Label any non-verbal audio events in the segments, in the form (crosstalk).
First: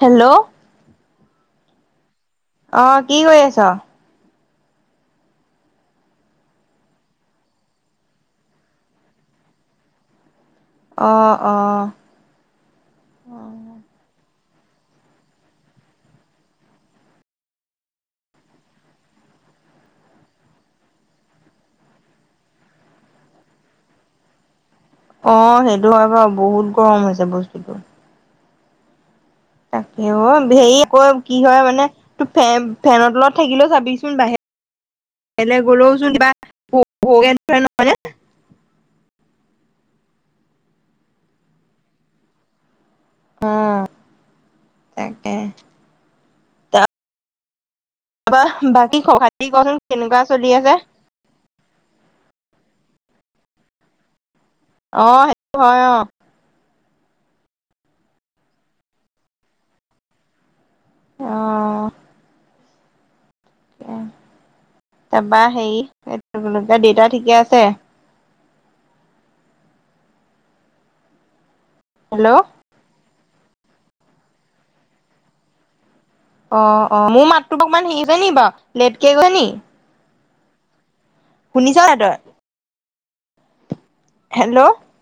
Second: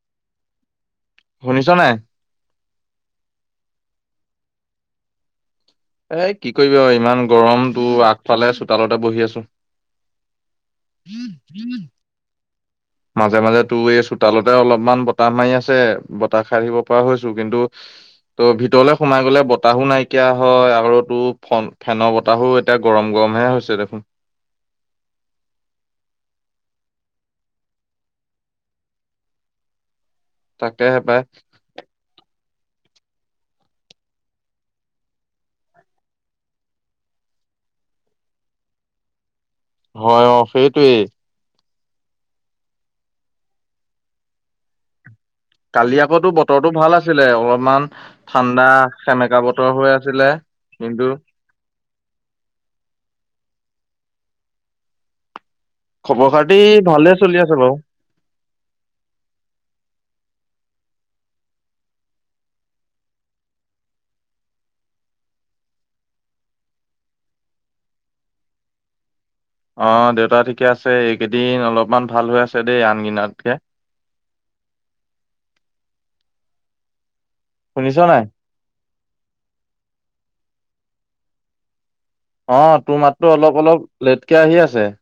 Hello. শুনিছ নাই? অঁ, কি কৰি আছ? এই কি কৰিবি আৰু ইমান গৰম তোৰ আগফালে চোতালতে বহি আছো। অ অ (inaudible) (inaudible) মাজে মাজে তোৰ এই চোতালতে অলপমান বতাহ মাৰি আছে, বতাহ খাই থাকিব পৰা হৈছো কিন্তু ত' ভিতৰলে সোমাই গ'লে বতাহো নাইকিয়া হয়। আৰু তোৰ ফ ফেনৰ বতাহো এতিয়া গৰম গৰম হে হৈছে দেখোন। অঁ, সেইটো হয় বাৰু বহুত গৰম হৈছে বস্তুতটো। তাকে অ', হে তাকেহে আকৌ পাই কি হয় মানে তোৰ ফেন ফেনৰ তলত থাকিলেও চাবিচোন বাহি ৰলে গলেও চোন কিবা ভওঁ ভওঁকে ধৰে নহয় নে? হয় অ', সেইটোয়ে। অঁ, তাকে। কালি আকৌ তোৰ বতৰটো ভাল আছিলে অলপমান তাৰপা ঠাণ্ডা বাকী খবৰ সেমেকা খাতি বতৰ কচোন হৈ কেনেকুৱা আছিলে চলি আছে কিন্তু অঁ, সেইটো হয় অঁ। খবৰ খাতি ভালে চলি আছে বাৰু। অঁ। তাৰপৰা হেৰি দেউতা ঠিকে আছে? অ', দেউতা ঠিকে আছে এইকেইদিন অলপমান ভাল হেল্ল' হৈ আছে অ দেই আন দিনাতকে। অ' অ', মোৰ মাতটো অকমান শুনিছ হেৰি হৈছে নাই নি বাৰু লেটকে গৈছে নি? শুনিছ নাই তই? অঁ তোৰ মাতটো অলপ অলপ লেটকে আহি হেল্ল' আছে। অ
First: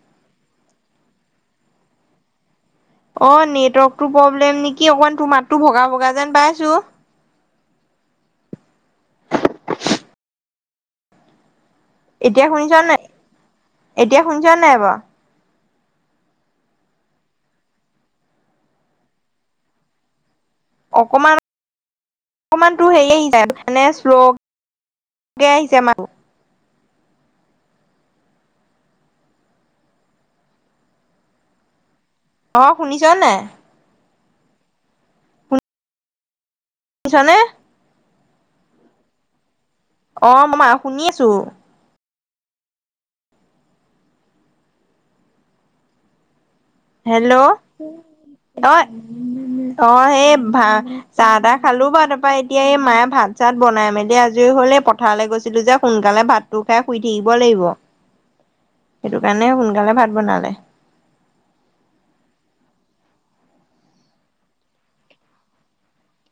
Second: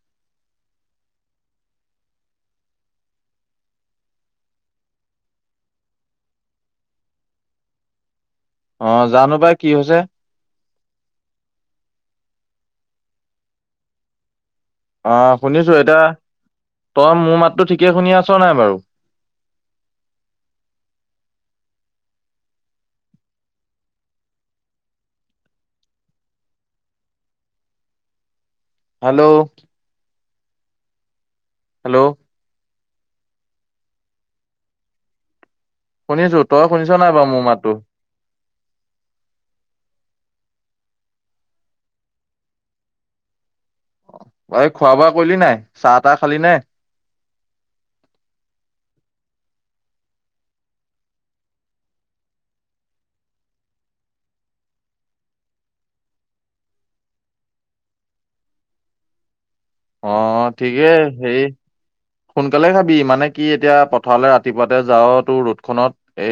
অ' নেটৱৰ্কটো প্ৰব্লেম নেকি। অকমান তোমাৰ ভগা ভগা যেন পাইছো। অ' জানো পাই কি হৈছে। এতিয়া শুনিছ নে নাই? এতিয়া শুনিছ নে নাই বাৰু? অ' শুনিছো। এতিয়া তই মোৰ মাতটো ঠিকে শুনি আছ নাই বাৰু? অকমান অকমান তোৰ হেৰি আহিছে এনে শ্লোকে আহিছে মাতটো। হেল্ল'। হেল্ল'। অঁ, শুনিছ নে নাই? শুনিছো তই শুনিছ নাই বাৰু শুনিছনে মোৰ মাততো। অ', মা শুনিছো। এই খোৱা বোৱা কৰিলি নাই চাহ তাহ খালি নে। হেল্ল' অ অ সেই ভা চাহ তাহ খালো বাৰু তাপা এতিয়া এই মায়ে ভাত চাত বনাই মেলি আজৰি হল এই পথাৰলৈ গৈছিলো যে সোনকালে ভাত খাই শুই থাকিব লাগিব সেইটো কাৰণে সোনকালে ভাত বনালে ঠিকে হেৰি সোনকালে খাবি মানে কি এতিয়া পথাৰলৈ ৰাতিপুৱাতে যাও তোৰ ৰ'দ খনত এ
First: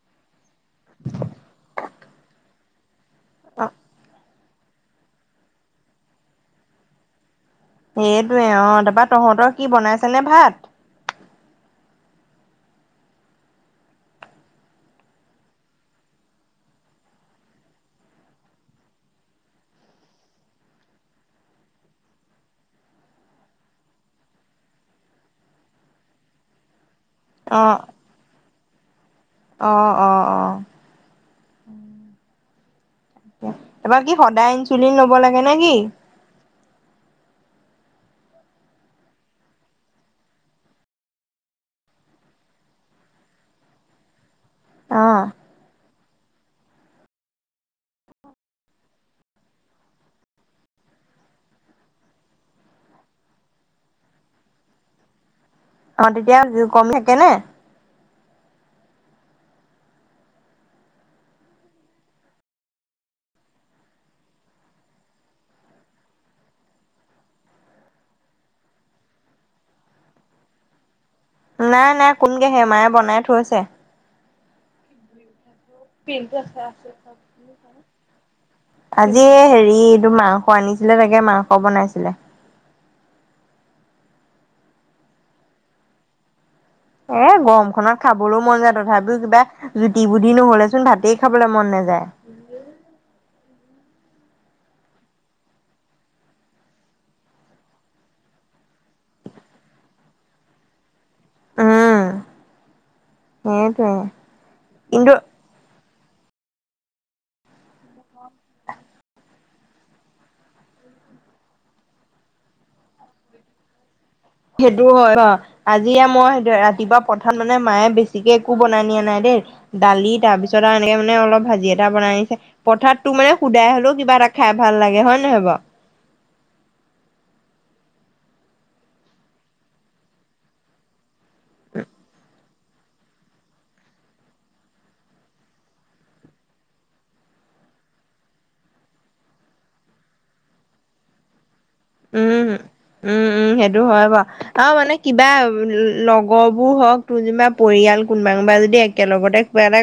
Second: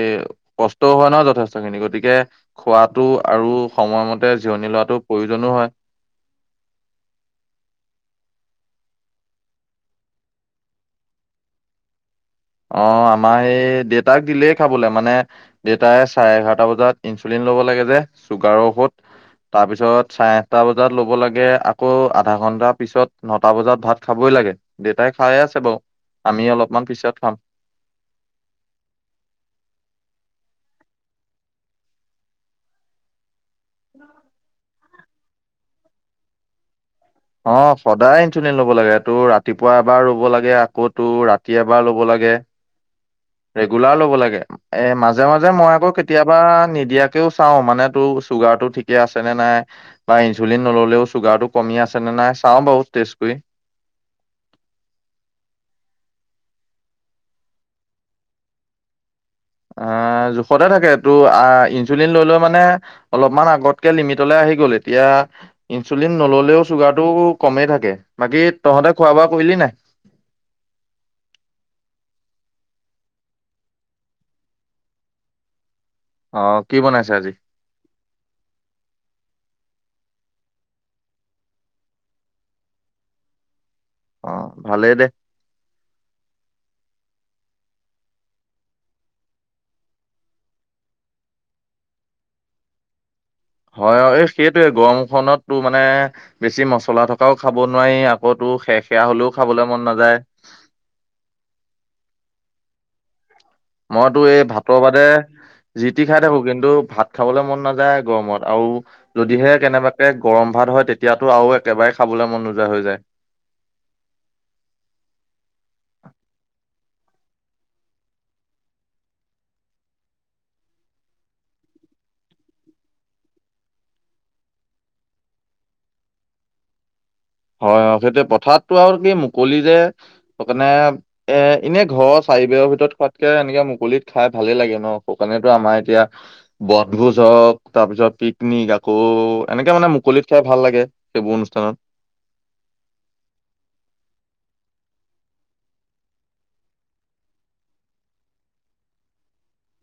কষ্টও হয় ন যথেষ্ট খিনি গতিকে খোৱাটো আৰু অ সময়মতে জিৰণি লোৱাটো প্ৰয়োজনো হয় সেইটোৱে অ তাপা তহঁতৰ কি বনাইছে নে ভাত অ আমাৰ সেই দেউতাক দিলেই খাবলে মানে দেউতাই চাৰে এঘাৰটা বজাত ইনচুলিন ল'ব লাগে যে চুগাৰৰ ঔষধ তাৰপিছত চাৰে আঠটা বজাত ল'ব লাগে আকৌ আধা ঘণ্টাৰ পিছত নটা বজাত ভাত খাবই লাগে দেউতাই খাইয়ে আছে বাও আমি অলপমান পিছত খাম অঁ অ অ অ বাকী সদায় ইনচুলিন লব লাগে নে কি অ সদায় ইনচুলিন ল'ব লাগে তোৰ ৰাতিপুৱা এবাৰ ৰব লাগে আকৌ তোৰ ৰাতি এবাৰ ল'ব লাগে (inaudible) ৰেগুলাৰ ল'ব লাগে এ অ মাজে মাজে মই আকৌ কেতি কেতিয়াবা নিদিয়াকেও চাও মানে তোৰ চুগাৰ টো ঠিকে আছে নে নাই বা ইনচুলিন নললেও চুগাৰটো কমি আছে নে নাই চাওঁ বাৰু টেষ্ট কৰি অ তেতিয়া কম থাকে নে আ জোখতে থাকে এইতো আ ইনচুলিন লৈ লৈ মানে অলপমান আগতকে লিমিটলৈ আহি গ'ল এতিয়া ইনচুলিন নল'লেও চুগাৰটো কমেই থাকে বাকী তহঁতে খোৱা বোৱা কৰিলি নাই নাই নাই কোনগে হে মায়ে বনাই থৈছে পিন্টটো অ কি আছে বনাইছে আছে আজি আজি হেৰি এইটো মাংস আনিছিলে তাকে মাংস বনাইছিলে অ ভালেই দে এ গৰমখনত খাবলৈও মন যায় তথাপিও কিবা জুতি পুতি নহলে চোন ভাতেই খাবলৈ মন নাযায় হয় হয় অ এই সেইটোৱে গৰমখনত তোৰ মানে বেছি মচলা থকাও খাব নোৱাৰি আকৌ তোৰ সেৰ সেৰা হলেও খাবলৈ মন নাযায় উম সেইটোৱে মইতো এই ভাতৰ বাদে কিন্তু জি টি খাই থাকো কিন্তু ভাত খাবলৈ মন নাযায় গৰমত আৰু যদিহে কেনেবাৰে গৰম ভাত হয় তেতিয়াতো আৰু একেবাৰেই খাবলৈ মন নোযোৱা হৈ যায় সেইটো হয় বা আজি মই ৰাতিপুৱা প্ৰধান মানে মায়ে বেছিকে একো বনাই নিয়া নাই দেই দালি তাৰপিছত আৰু এনেকে মানে অলপ ভাজি এটা বনাই আনিছে পথাৰত টোৰ মানে শুদাই হলেও কিবা এটা খাই ভাল লাগে হয় নে নহয় বাৰু হয় হয় সেইটো পথাৰতটো আৰু কি মুকলি যে সেই কাৰণে এ এনে ঘৰৰ চাৰি বেৰৰ ভিতৰত খোৱাত তাকে এনেকে মুকলিত খাই ভালেই লাগে ন শুকালেনো আমাৰ এতিয়া বনভোজ হওক তাৰপিছত পিকনিক আকৌ এনেকে মানে মুকলিত খাই ভাল লাগে এইবোৰ অনুষ্ঠানত উম উম উম সেইটো হয় বাও অ মানে কিবা লগৰ বোৰ হওক তোৰ যেনিবা পৰিয়াল কোনোবা কোনোবা যদি একেলগতে কিবা এটা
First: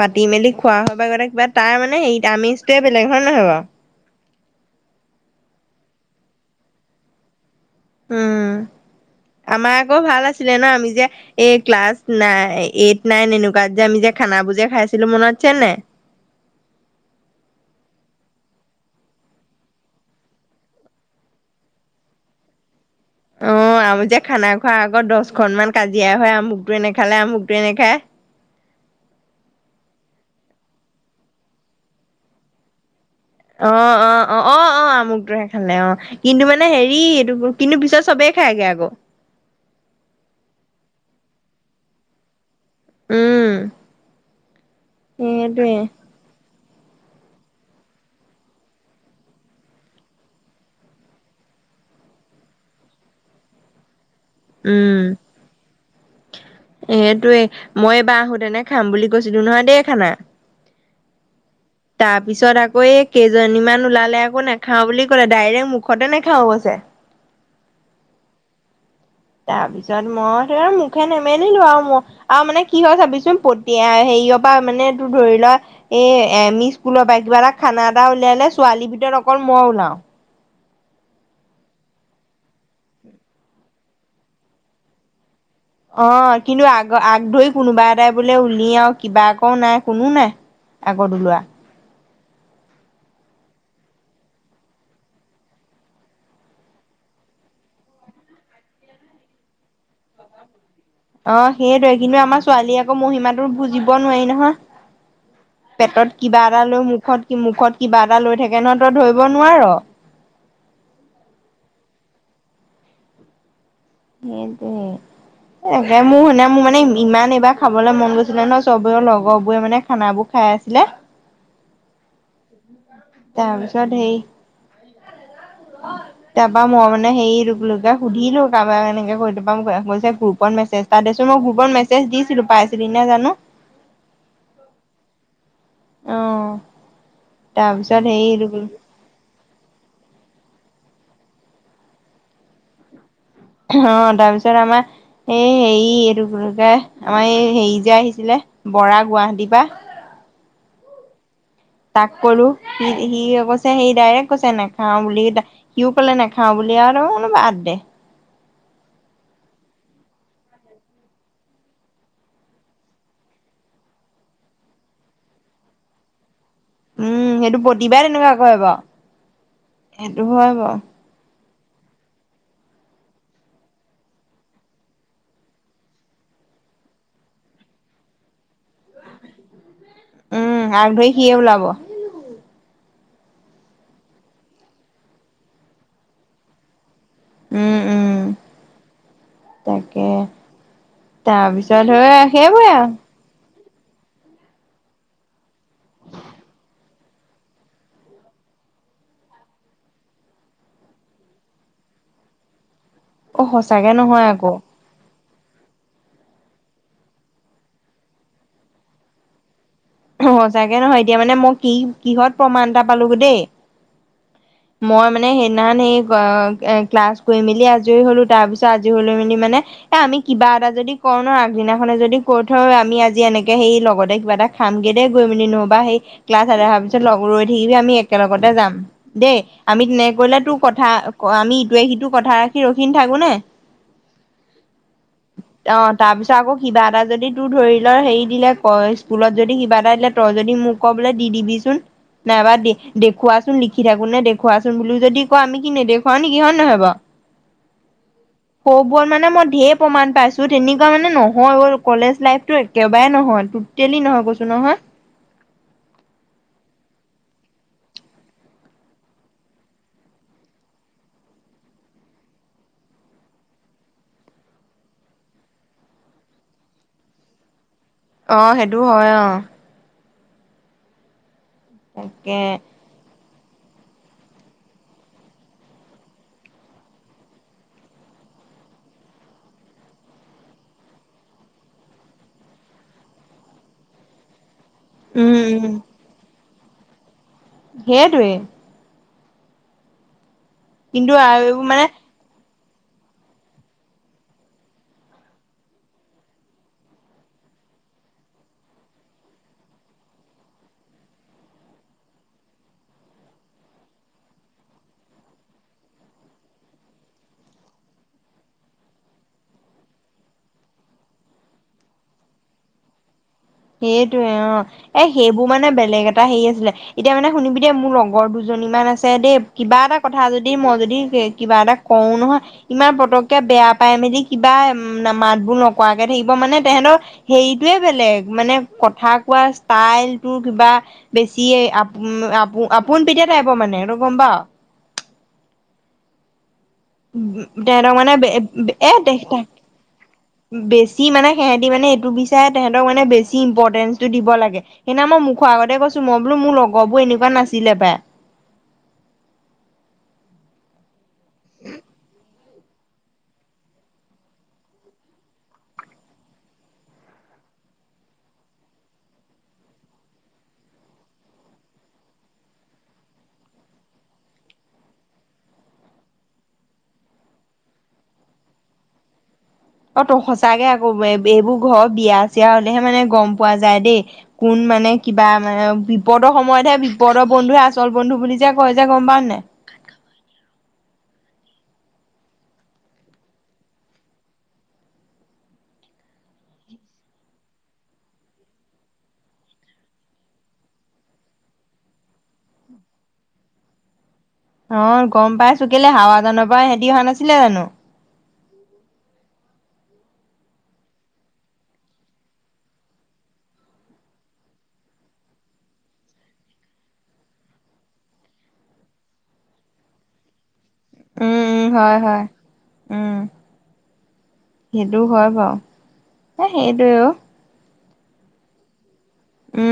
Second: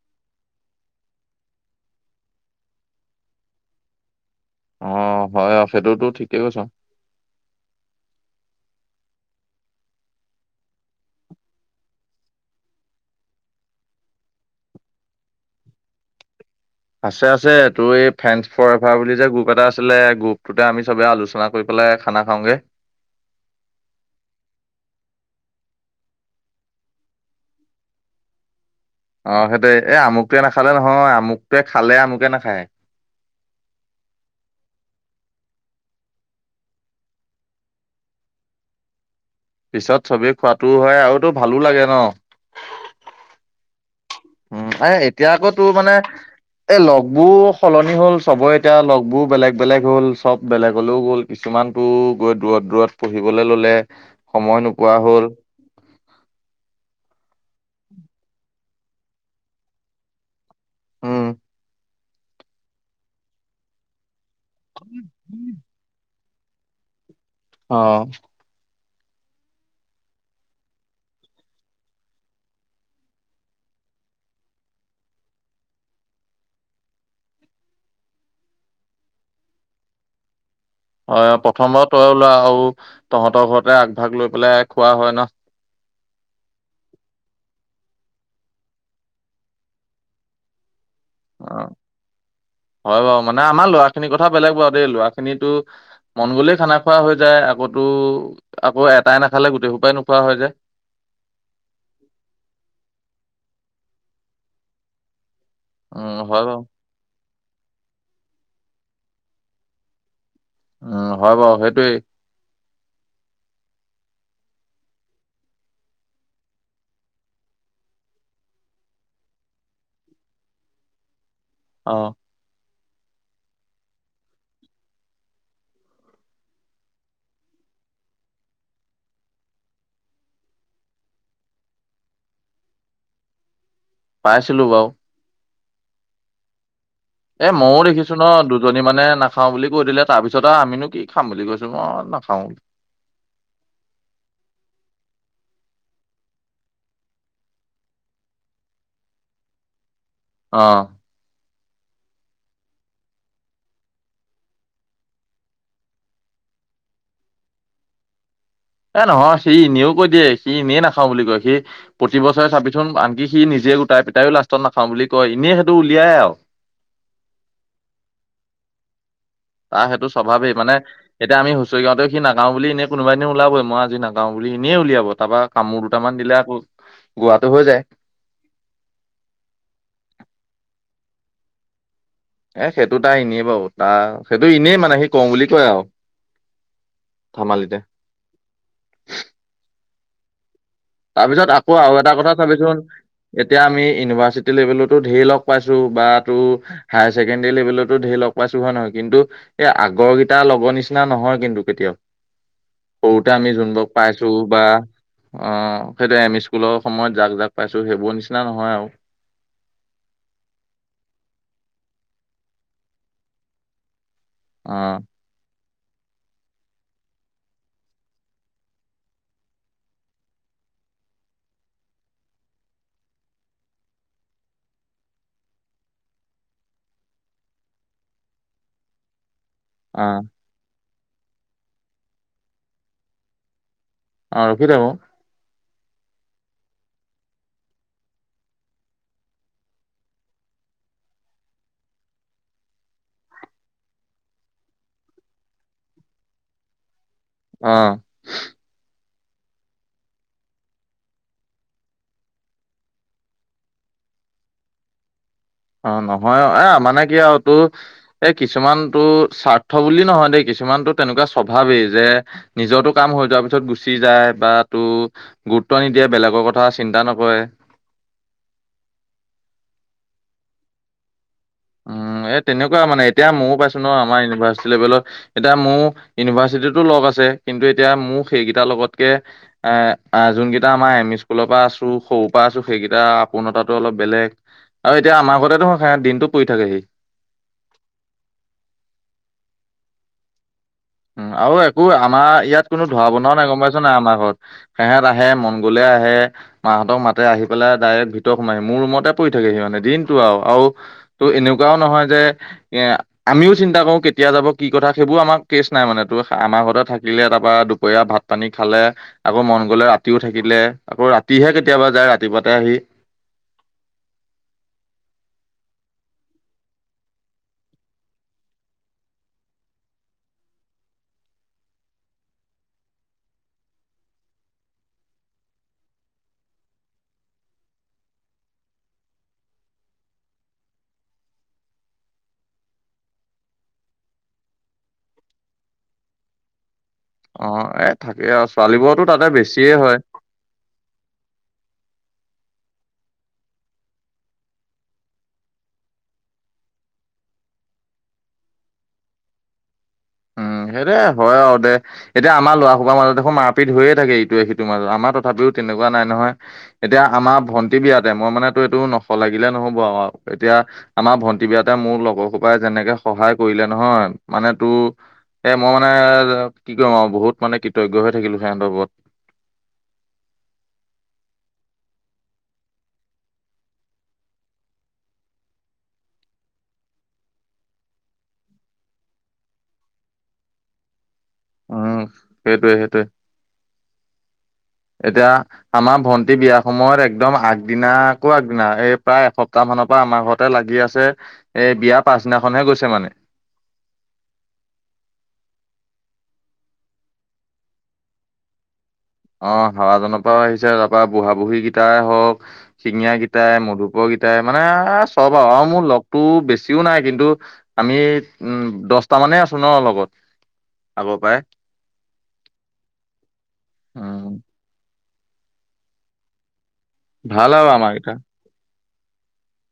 পাতি মেলি খোৱা হয় বা কিবাটা কিবা তাৰ মানে হেৰি আমেজটোৱে বেলেগ হয় নহয় বাৰু অ হয় অছেতোটো ঠিকে কৈছ উম আমাৰ আকৌ ভাল আছিলে না আমি যে এ ক্লাছ নাই এইট নাইন এনেকুৱাত যে আমি যে খানা বোৰ যে খাইছিলো মনত আছে নে নাই আছে আছে তোৰ এই ফ্ৰেন্স ফোৰেভাৰ বুলি যে গ্ৰুপ এটা আছিলে গ্ৰুপটোতে আমি চবে আলোচনা গৈ পেলাই খানা খাওঁগে অ আমি যে খানা খোৱাৰ আগত দহখন মান কাজিয়া হয় আমুকটো এনেখালে আমুকটো এনেখায় অ সেইতোয়ে এই আমুকটোৱে নাখালে নহয় আমুকটোৱে খালে আমুকে নাখায় অ অ অ অ অ আমুকটোয়ে হে খালে অ কিন্তু মানে হেৰি এইটো কিন্তু পিছত সবেই খাইগে আকৌ পিছত সবেই খোৱাটোও হয় আৰুতো ভালো লাগে ন উম উম এ এতিয়া আকৌ সেইটোৱে তোৰ মানে এ লগবোৰ সলনি হ'ল সবৰে এতিয়া লগবোৰ বেলেগ বেলেগ হ'ল সব বেলেগলেও গ'ল কিছুমানটো গৈ দূৰত দূৰত পঢ়িবলৈ ললে সময় নোপোৱা উম হ'ল এইটোয়ে মই এইবাৰ আহো তেনে খাম বুলি কৈছিলো নহয় দেই খানা উম তাৰপিছত আকৌ এই কেইজনীমান ওলালে আকৌ নাখাও বুলি ক'লে ডাইৰেক্ট মুখতে নেখাও কৈছে অ তাৰপিছত মইতো আৰু মুখে নেমেলিলো আৰু মই আৰু মানে কি হয় চাবিচোন পতিয়াই হেৰি পৰা মানে তোৰ ধৰি লোৱা এ এম ই স্কুলৰ পৰা কিবা এটা খানা এটা উলিয়ালে ছোৱালীৰ ভিতৰত অকল মই ওলাও অ প্ৰথম বাও তই ওলোৱ আৰু তহঁতৰ ঘৰতে আগভাগ লৈ পেলাই খোৱা হয় না অ কিন্তু আগ আগ ধৰি কোনোবা এটাই বোলে উলিয়াও কিবা আকৌ নাই কোনো নাই আগত ওলোৱা অ ন হয় বাও মানে আমাৰ ল'ৰা খিনিৰ কথা বেলেগ বাৰু দেই ল'ৰা খিনিতো মন গ'লেই খানা খোৱা হৈ যায় আকতো আকৌ এটাই নাখালে গোটেই সোপাই নোখোৱা হৈ যায় অ সেইটোৱে কিন্তু আমাৰ ছোৱালীয়ে আকৌ মহিমাটোৰ বুজিব নোৱাৰি নহয় পেটত উম কিবা হয় বাৰু এটা লৈ মুখত মুখত কিবা এটা লৈ থাকে ন তই ধৰিব নোৱাৰ উম হয় বাৰু সেইটোৱেই সেইটোয়ে এনে মোৰ এনে মোৰ মানে ইমান এইবাৰ খাবলৈ মন গৈছিলে ন সবৰে লগৰ বোৰে মানে খানাবোৰ খাই আছিলে অ তাৰ পিছত হেৰী তাৰ পৰা মই মানে হেৰি ৰুবুলকে সুধিলো কাৰোবাক এনেকে কৈ থা গৈছে গ্ৰুপত মেছেজ এটা দেছোন মই গ্ৰুপত মেছেজ দিছিলো পাইছিলি নাই জানো পাইছিলো বাও অ এ ময়ো তাৰপিছত দেখিছো ন হেৰি এইটো কি দুজনী মানে না খাওঁ বুলি কৈ দিলে তাৰপিছত আৰু আমিনো কি খাম বুলি কৈছোঁ মই নাখাওঁ অ তাৰপিছত আমাৰ এই হেৰি এইটোকে আমাৰ এই হেৰি যে আহিছিলে বৰা গুৱাহাটীৰ পৰা অ। তাক কলো সি সি কৈছে সি ডাইৰেক্ট কৈছে নাখাওঁ বুলি সিউ কলে নাখাও বুলি আৰু কোনোব বাদ দে। এ নহয় সি এনেও কৈ দিয়ে সি এনে নাখাও বুলি কয় সি প্ৰতি বছৰে চাবিচোন আনকি সি নিজে গোটাই পিটাইও লাষ্টত নাখাওঁ বুলি কয়, এনেই সেইটো উলিয়াই আৰু। উম সেইটো প্ৰতিবাৰ তেনেকুৱা কৰে বাৰু। তাৰ সেইটো হয় স্বভাৱেই মানে বাৰু এতিয়া আমি হুচৰি গাঁওতে সি নাগাও বুলি এনে কোনোবাই এনে ওলাব মই আজি নাগাও বুলি এনেই উলিয়াব তাৰপা কামোৰ দুটামান দিলে আকৌ গোৱাটো হৈ যায়। উম আগ ধৰি সিয়ে ওলাব। এ সেইটো তাৰ এনেই বাৰু তাৰ সেইটো এনেই মানে সি কওঁ বুলি কয় আৰু। ধেমালিতে। উম উম তাকে আকৌ আৰু তাৰপিছত এটা হৈ কথা সেইবোৰে চাবিচোন আৰু এতিয়া আমি ইউনিভাৰ্চিটি লেভেলতো ধঢেৰ লগ পাইছো বা তোৰ হায়াৰ ছেকেণ্ডাৰী লেভেলতো ধেৰ লগ পাইছো হয় নে নহয় কিন্তু এই আগৰকেইটা লগৰ নিচিনা নহয় কিন্তু কেতিয়াও। (inaudible) সৰুতে অ আমি যোনবোৰাক সঁচাকে নহয় পাইছো আকৌ বা অ সেইটো এম ই স্কুলৰ সময়ত জাক জাক পাইছো সেইবোৰ নিচিনা নহয় আৰু। সচাকে নহয় এতিয়া মানে মই কি কিহত প্ৰমাণ এটা পালো দেই অ মই মানে সেইদিনা সেই এ ক্লাছ কৰি মেলি আজৰি হ'লো তাৰ পিছত আজৰি হৈ লৈ মেলি মানে এ আমি কিবা এটা যদি কৰ ন আগদিনাখনে যদি ক থ আমি আজি এনেকে সেই লগতে কিবা এটা খামগে দেই গৈ মেলি নহবা সেই ক্লাছ আদায় হোৱাৰ পিছত লগ ৰৈ থাকিবি আমি একেলগতে যাম, দেই আমি অ তেনে কৰিলে তোৰ কথা আমি ইটোৱে সিটো কথা ৰাখি ৰাখি নাথাকো নে অ ৰখি থাকোঁ। (inaudible) অ তাৰপিছত আকৌ কিবা এটা যদি তোৰ ধৰি লো হেৰি দিলে ক স্কুলত যদি কিবা এটা দিলে তই যদি মোক ক বোলে দি দিবিচোন, নাইবা দে-দেখুৱাচোন সি থাকো নে, দেখুওৱাচোন বুলি যদি কয় আমি কি নেদেখুৱাও নেকি হয় নহয় বাউ? অ (inaudible) ক'বত মানে মই ধেৰ প্ৰমাণ পাইছো তেনেকুৱা মানে নহয় ও কলেজ লাইফতো একেবাৰে নহয়। তেলি নহয় কৈছো নহয় অ নহয় এ মানে কি আৰু তোৰ এই কিছুমান তোৰ স্বাৰ্থ বুলি নহয় দেই কিছুমান তোৰ তেনেকুৱা স্বভাৱেই যে নিজোটো কাম হৈ যোৱাৰ পিছত গুচি যায় বা তোৰ গুৰুত্ব নিদিয়ে বেলেগৰ কথা চিন্তা নকৰে। অ সেইটো হয় অ। উম এ তাকে তেনেকুৱা মানে, এতিয়া ময়ো পাইছো ন আমাৰ ইউনিভাৰ্চিটি লৈ গ'লেও এতিয়া মোৰ ইউনিভাৰ্চিটিতো লগ আছে, কিন্তু এতিয়া মোক সেইকেইটাৰ লগতকে এঁ আঁ যোনগেইটা আমাৰ এম ই স্কুলৰ পৰা আছো সৰুৰ পৰা আছো সেইগেইটা আপোনতাতো অলপ বেলেগ। আৰু এতিয়া উম, আমাৰ উম, ঘৰতেতো দিনতটো পৰি থাকেহি। সেইটোৱেই। কিন্তু উম' আৰু এইবোৰ মানে একো আমাৰ ইয়াত কোনো ধৰা বনোৱা নাই গম পাইছ নাই আমাৰ ঘৰত। সেঁহেত আহে মন গলে আহে। মাহঁতক মাতে আহি পেলাই ডাইৰেক্ট ভিতৰত সোমাইি মোৰ ৰুমতে পৰি থাকে সিঁহতে মানে দিনটো আৰু আও- ত' এনেকুৱাও নহয় যে এ আমিও চিন্তা কৰো কেতিয়া যাব কি কথা সেইবোৰ আমাক- কেচ নাই মানে তোৰ আমাৰ ঘৰতে থাকিলে তাপা দুপৰীয়া ভাত পানী খালে। আকৌ মন গলে ৰাতিও থাকিলে আকৌ ৰাতিহে কেতিয়াবা যায় ৰাতিপুৱাতে আহি। সেইটোৱে অঁ এ সেইবোৰ মানে বেলেগ এটা হেৰি আছিলে। এতিয়া মানে শুনিবি দেই মোৰ লগৰ দুজনীমান আছে দেই কিবা এটা কথা যদি মই যদি কিবা এটা- কওঁ নহয়- ইমান পতককে বেয়া পাই মেলি কিবা মাতবোৰ নকৰাকে থাকিব মানে তেহেঁতৰ- হেৰিটোৱে বেলেগ মানে কথা কোৱা ষ্টাইলটো কিবা- বেছিয়ে আপ আপো আপোন পিতিয়া তাইপ মানে সেতটো গম পাও। উম অ', এ তেঁহেতক মানে থাকে বে আৰু এ‌ ছোৱালীবোৰতো দেখ তাতে তাক- বেছিয়ে হয়। বেছি মানে সেহেঁতি মানে এইটো বিচাৰে তেহঁতক মানে বেছি ইম্পৰ্টেন্ঞ্চটো দিব লাগে। সেইদিনা মই মুখ আগতে কৈছো মই বোলো মোৰ লগৰ বোৰ এনেকুৱা নাছিলে পাই। উম' সেটোৱে আ হয় আৰু দে। এতিয়া আমাৰ লৰা সোবাৰ মাজত দেখোন মাৰ পিত হয়ে থাকে ইটোৱে সিটোৰ মাজত আমাৰ তথাপিও তেনেকুৱা নাই নহয়। এতিয়া আমাৰ ভণ্টি বিয়াতে মই মানে তো এইটো নশলাগিলে নহব আৰু এতিয়া- আমাৰ ভন্টি বিয়াতে মোৰ লগৰ সোপাই যেনেকে সহায় কৰিলে নহয় মানে তোৰ- এ মই মানে কি কৰিম আৰু বহুত মানে কৃতজ্ঞ হৈ থাকিলো সেহঁতৰ ওপৰত। অঁ তো সঁচাকে আকৌ এইবোৰ ঘৰ বিয়া চিয়া হলেহে মানে গম পোৱা যায় দেই। কোন মানে কিবা মানে বিপদৰ সময়তহে বিপদৰ বন্ধুহে আচল বন্ধু বুলি যে কয় যে গম পাওঁ নে নাই। উম' সেইটোৱে সেইটোৱে। (inaudible) এতিয়া- আমা ভন্টি বিয়া সময়ত একদম আগদিনা কৌ আগদিনা এই প্ৰায় এসপ্তাহ মানৰ পা আমা ঘত- তে লাগি আছে এ বিয়া পাছদিনাখনহে গৈছে মানে। অঁ গম পাইছো কেলে হাৱা জানৰ পৰা হেঁতি অহা নাছিলে জানো। অঁ হাৱাজান পাও আহিছে তাপা বুঢ়া বুঢ়ীগিটাই হওক- শিঙীয়া গীটাই মধুপ গিটাই মানে চব আৰু আৰু মোৰ লগটো বেছিও নাই কিন্তু, - আমি এই উম দছটা মানেই আছো ন লগত। আগৰ উম পৰাই উম' হয় হয়, উম'। অঁ' সেইটো হয় বাও এ সেইটোৱে ও। ভাল আও আমাৰ গেইটা। উম'